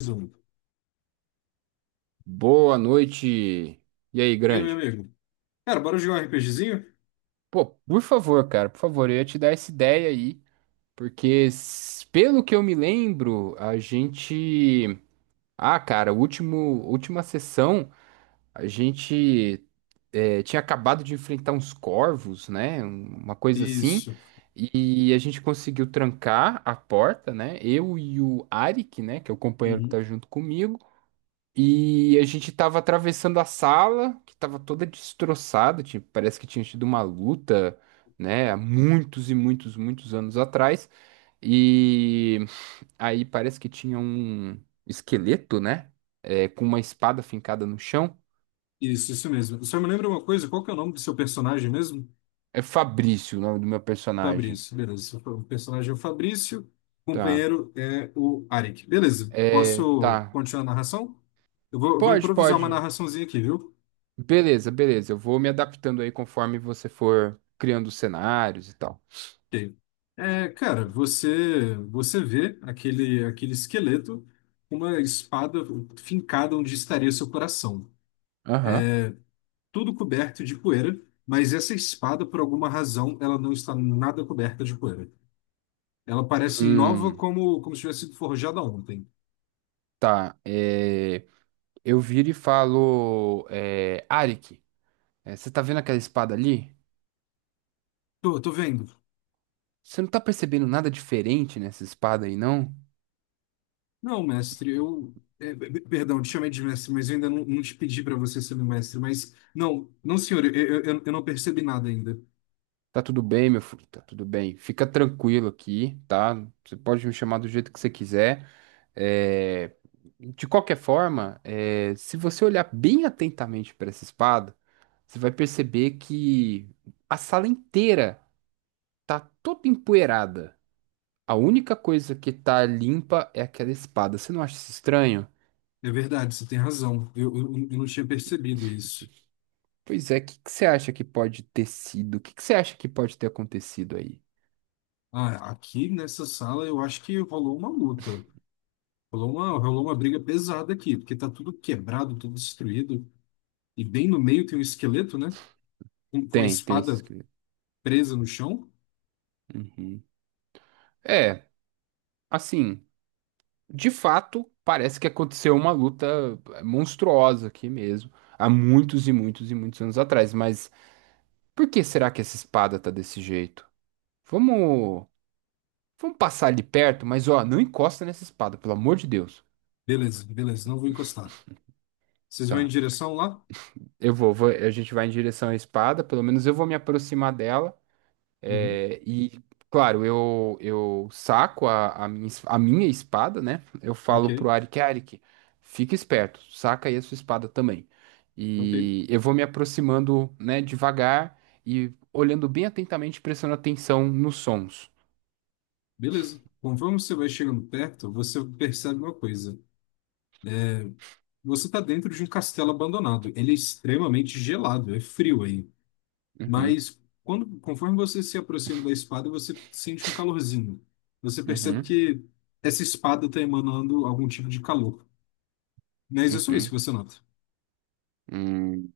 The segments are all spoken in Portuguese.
Mais um. Boa noite. E aí, E aí, meu grande? amigo? Cara, bora jogar um RPGzinho? Pô, por favor, cara, por favor, eu ia te dar essa ideia aí, porque pelo que eu me lembro, a gente, ah, cara, o último, última sessão, a gente tinha acabado de enfrentar uns corvos, né? Uma coisa assim, Isso. e a gente conseguiu trancar a porta, né? Eu e o Arik, né, que é o companheiro que tá Uhum. junto comigo. E a gente tava atravessando a sala, que tava toda destroçada, tipo, parece que tinha tido uma luta, né, há muitos e muitos, muitos anos atrás. E aí parece que tinha um esqueleto, né, com uma espada fincada no chão. Isso mesmo. Só me lembra uma coisa, qual que é o nome do seu personagem mesmo? É Fabrício o nome do meu personagem. Fabrício, beleza. O personagem é o Fabrício, o Tá. companheiro é o Arik. Beleza, posso Tá. continuar a narração? Eu vou Pode, improvisar uma pode. narraçãozinha aqui, viu? Beleza, beleza. Eu vou me adaptando aí conforme você for criando os cenários e tal. Ok. Cara, você vê aquele esqueleto com uma espada fincada onde estaria seu coração. Aham. Tudo coberto de poeira, mas essa espada, por alguma razão, ela não está nada coberta de poeira. Ela parece nova Hum, como se tivesse sido forjada ontem. tá. É. Eu viro e falo, Arik, você tá vendo aquela espada ali? Tô vendo. Você não tá percebendo nada diferente nessa espada aí, não? Não, mestre, eu. Perdão, te chamei de mestre, mas eu ainda não te pedi para você ser meu mestre. Mas, não, não, senhor, eu não percebi nada ainda. Tá tudo bem, meu filho, tá tudo bem. Fica tranquilo aqui, tá? Você pode me chamar do jeito que você quiser. É, De qualquer forma, se você olhar bem atentamente para essa espada, você vai perceber que a sala inteira tá toda empoeirada. A única coisa que tá limpa é aquela espada. Você não acha isso estranho? É verdade, você tem razão. Eu não tinha percebido isso. Pois é, o que que você acha que pode ter sido? O que que você acha que pode ter acontecido aí? Ah, aqui nessa sala eu acho que rolou uma luta. Rolou uma briga pesada aqui, porque tá tudo quebrado, tudo destruído. E bem no meio tem um esqueleto, né? Com a Tem esse espada escrito. presa no chão. Uhum. É, assim, de fato, parece que aconteceu uma luta monstruosa aqui mesmo, há muitos e muitos e muitos anos atrás, mas por que será que essa espada tá desse jeito? Vamos, vamos passar ali perto, mas ó, não encosta nessa espada, pelo amor de Deus. Beleza, beleza, não vou encostar. Vocês vão em Tá, direção lá? A gente vai em direção à espada, pelo menos eu vou me aproximar dela. Uhum. É, e, claro, eu saco a minha, a minha espada, né? Eu Ok, falo pro Arik, Arik, fica esperto, saca aí a sua espada também. ok. E eu vou me aproximando, né, devagar e olhando bem atentamente, prestando atenção nos sons. Beleza. Conforme você vai chegando perto, você percebe uma coisa. Você está dentro de um castelo abandonado. Ele é extremamente gelado, é frio aí. Uhum, Mas quando, conforme você se aproxima da espada, você sente um calorzinho. Você percebe uhum, que essa espada está emanando algum tipo de calor. Mas é só isso que uhum. você nota. Hum.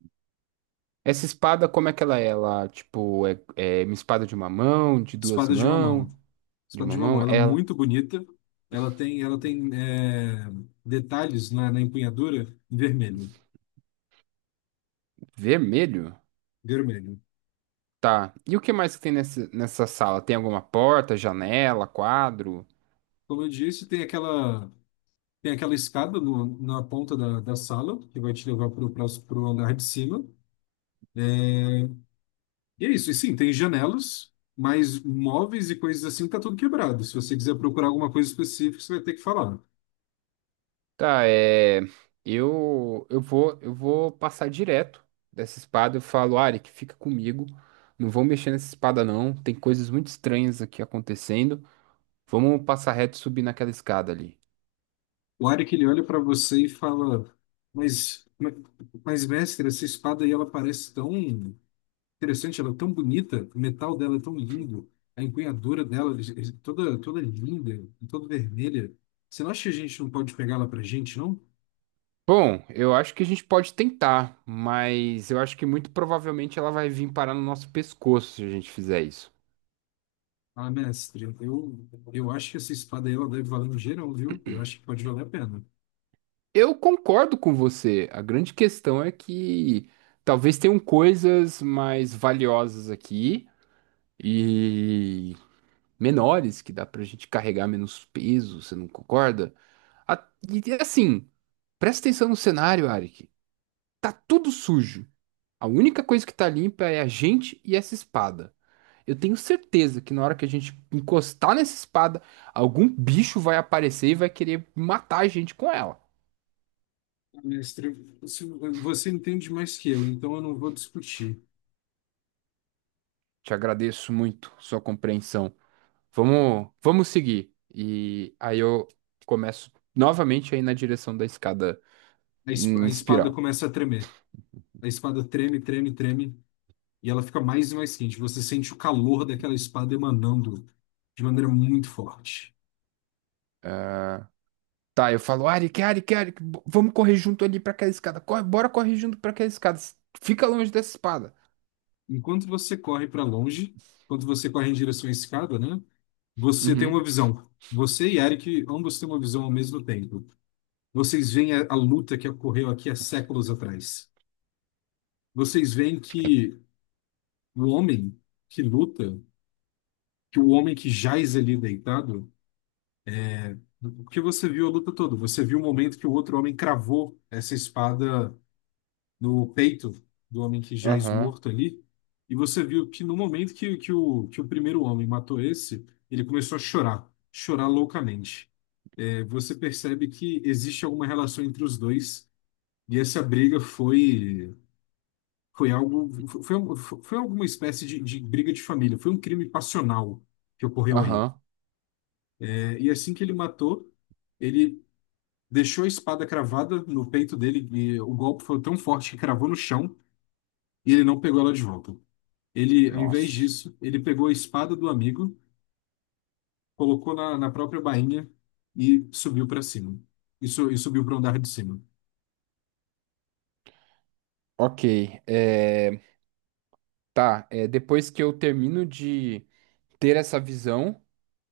Essa espada, como é que ela é? Ela, tipo, é uma espada de uma mão, de duas Espada de uma mãos, mão. de Espada uma de Mamon, mão? ela é Ela, muito bonita. Ela tem detalhes na empunhadura em vermelho, vermelho? vermelho. Tá. E o que mais que tem nessa sala? Tem alguma porta, janela, quadro? Como eu disse, tem aquela escada na ponta da sala que vai te levar para o andar de cima. É, E é isso. E sim, tem janelas, mas móveis e coisas assim tá tudo quebrado. Se você quiser procurar alguma coisa específica, você vai ter que falar. Tá, é. Eu vou passar direto dessa espada. Eu falo, Ari, que fica comigo. Não vou mexer nessa espada, não. Tem coisas muito estranhas aqui acontecendo. Vamos passar reto e subir naquela escada ali. O Arik, ele olha para você e fala, mas, mas, mestre, essa espada aí, ela parece tão interessante, ela é tão bonita, o metal dela é tão lindo, a empunhadura dela é toda linda, toda vermelha. Você não acha que a gente não pode pegar ela pra gente, não? Bom, eu acho que a gente pode tentar, mas eu acho que muito provavelmente ela vai vir parar no nosso pescoço se a gente fizer isso. Ah, mestre, eu acho que essa espada aí ela deve valer um geral, viu? Eu acho que pode valer a pena. Eu concordo com você. A grande questão é que talvez tenham coisas mais valiosas aqui e menores que dá pra gente carregar menos peso, você não concorda? E assim, presta atenção no cenário, Arik. Tá tudo sujo. A única coisa que tá limpa é a gente e essa espada. Eu tenho certeza que na hora que a gente encostar nessa espada, algum bicho vai aparecer e vai querer matar a gente com ela. Ah, Mestre, você você entende mais que eu, então eu não vou discutir. Te agradeço muito sua compreensão. Vamos, vamos seguir. E aí eu começo novamente aí na direção da escada A es- em a espada espiral. começa a tremer. A espada treme, treme, treme, e ela fica mais e mais quente. Você sente o calor daquela espada emanando de maneira muito forte. Ah, Tá, eu falo, Arik, Arik, Arik, vamos correr junto ali pra aquela escada. Corre, bora correr junto pra aquela escada. Fica longe dessa espada. Enquanto você corre para longe, enquanto você corre em direção à escada, né? Você tem uma Uhum, visão. Você e Eric, ambos têm uma visão ao mesmo tempo. Vocês veem a luta que ocorreu aqui há séculos atrás. Vocês veem que o homem que luta, que o homem que jaz ali deitado, porque você viu a luta toda, você viu o momento que o outro homem cravou essa espada no peito do homem que já é aham, esmorto ali. E você viu que no momento que o primeiro homem matou esse, ele começou a chorar, chorar loucamente. É, você percebe que existe alguma relação entre os dois, e foi algo, foi alguma espécie de briga de família, foi um crime passional que ocorreu aí. aham. É, e assim que ele matou, ele deixou a espada cravada no peito dele, e o golpe foi tão forte que cravou no chão, e ele não pegou ela de volta. Ele, ao invés Nossa. disso, ele pegou a espada do amigo, colocou na própria bainha e subiu para cima. E subiu para o andar de cima. Ok, é, depois que eu termino de ter essa visão,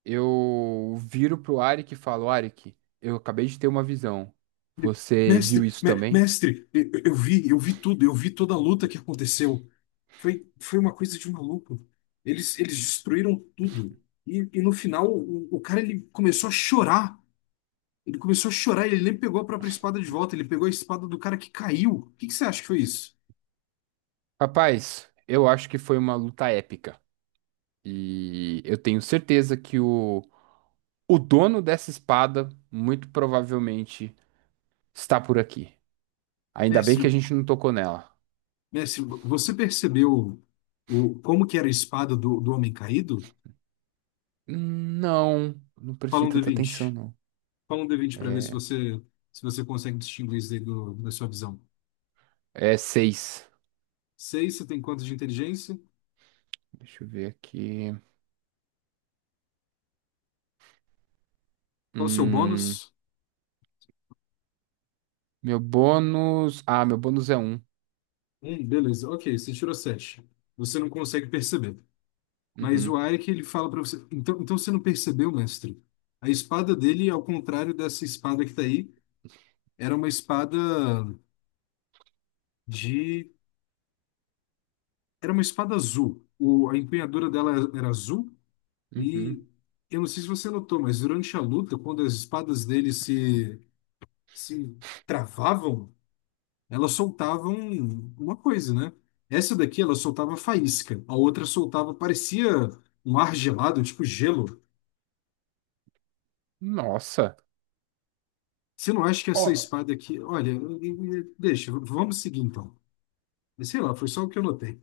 eu viro pro Arik e falo, Arik, eu acabei de ter uma visão. Ele, Você viu Mestre, isso também? mestre, eu vi tudo, eu vi toda a luta que aconteceu. Foi uma coisa de maluco. Eles destruíram tudo. E no final, o cara ele começou a chorar. Ele começou a chorar, ele nem pegou a própria espada de volta, ele pegou a espada do cara que caiu. O que que você acha que foi isso? Rapaz, eu acho que foi uma luta épica. E eu tenho certeza que o dono dessa espada muito provavelmente está por aqui. Ainda bem Mestre, que a gente não tocou nela. mestre, você percebeu como que era a espada do homem caído? Hum, não, não Fala prestei um d tanta atenção, vinte. não. Fala um d vinte para ver se É, você, se você consegue distinguir isso aí da sua visão. é seis. Seis, você tem quanto de inteligência? Deixa eu ver aqui. Qual o seu Hum, bônus? meu bônus. Ah, meu bônus é um. Um, beleza. Ok, você tirou sete. Você não consegue perceber. Mas o Uhum, Arik, ele fala para você. Então, então você não percebeu, mestre? A espada dele, é ao contrário dessa espada que tá aí, era uma espada de. Era uma espada azul. A empunhadura dela era azul. uhum. E eu não sei se você notou, mas durante a luta, quando as espadas dele se travavam, elas soltavam uma coisa, né? Essa daqui, ela soltava faísca. A outra soltava, parecia um ar gelado, tipo gelo. Nossa. Você não acha que essa Ó. espada aqui. Olha, deixa, vamos seguir então. Sei lá, foi só o que eu notei.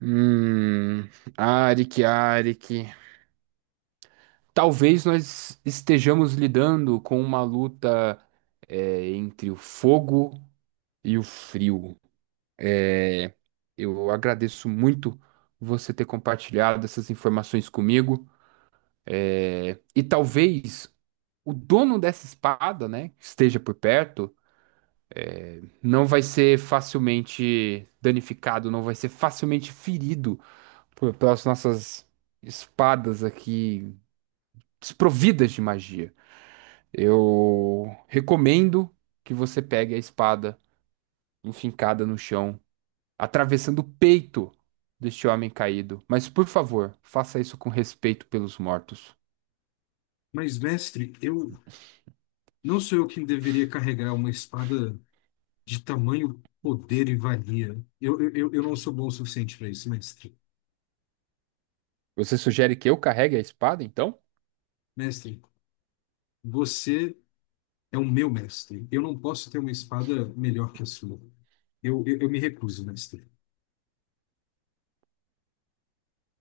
Hum, Arik, Arik. Talvez nós estejamos lidando com uma luta entre o fogo e o frio. Eu agradeço muito você ter compartilhado essas informações comigo. É, e talvez o dono dessa espada, né, que esteja por perto, não vai ser facilmente danificado, não vai ser facilmente ferido pelas nossas espadas aqui desprovidas de magia. Eu recomendo que você pegue a espada enfincada no chão, atravessando o peito deste homem caído. Mas por favor, faça isso com respeito pelos mortos. Mas, mestre, eu não sou eu quem deveria carregar uma espada de tamanho, poder e valia. Eu não sou bom o suficiente para isso, mestre. Você sugere que eu carregue a espada, então? Mestre, você é o meu mestre. Eu não posso ter uma espada melhor que a sua. Eu me recuso, mestre.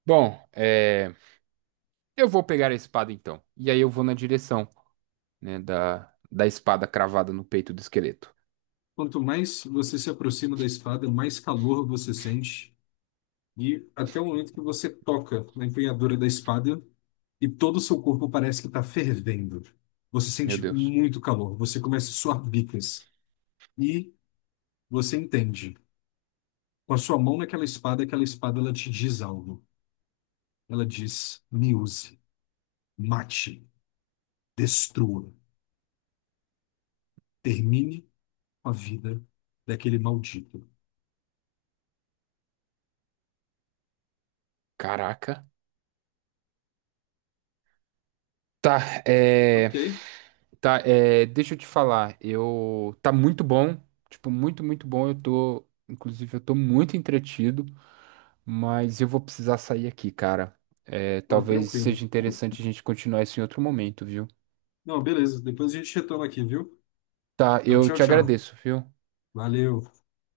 Bom, eu vou pegar a espada então. E aí eu vou na direção, né, da espada cravada no peito do esqueleto. Quanto mais você se aproxima da espada, mais calor você sente. E até o momento que você toca na empunhadura da espada e todo o seu corpo parece que está fervendo. Você Meu sente Deus. muito calor. Você começa a suar bicas. E Você entende. Com a sua mão naquela espada, aquela espada ela te diz algo. Ela diz: me use, mate, destrua, termine com a vida daquele maldito. Caraca. Tá, é... Ok, Tá, deixa eu te falar. Tá muito bom. Tipo, muito, muito bom. Inclusive, eu tô muito entretido, mas eu vou precisar sair aqui, cara. Pô, Talvez tranquilo. seja interessante a gente continuar isso em outro momento, viu? Não, beleza. Depois a gente retoma aqui, viu? Tá, Então, eu tchau, te tchau. agradeço, viu? Valeu.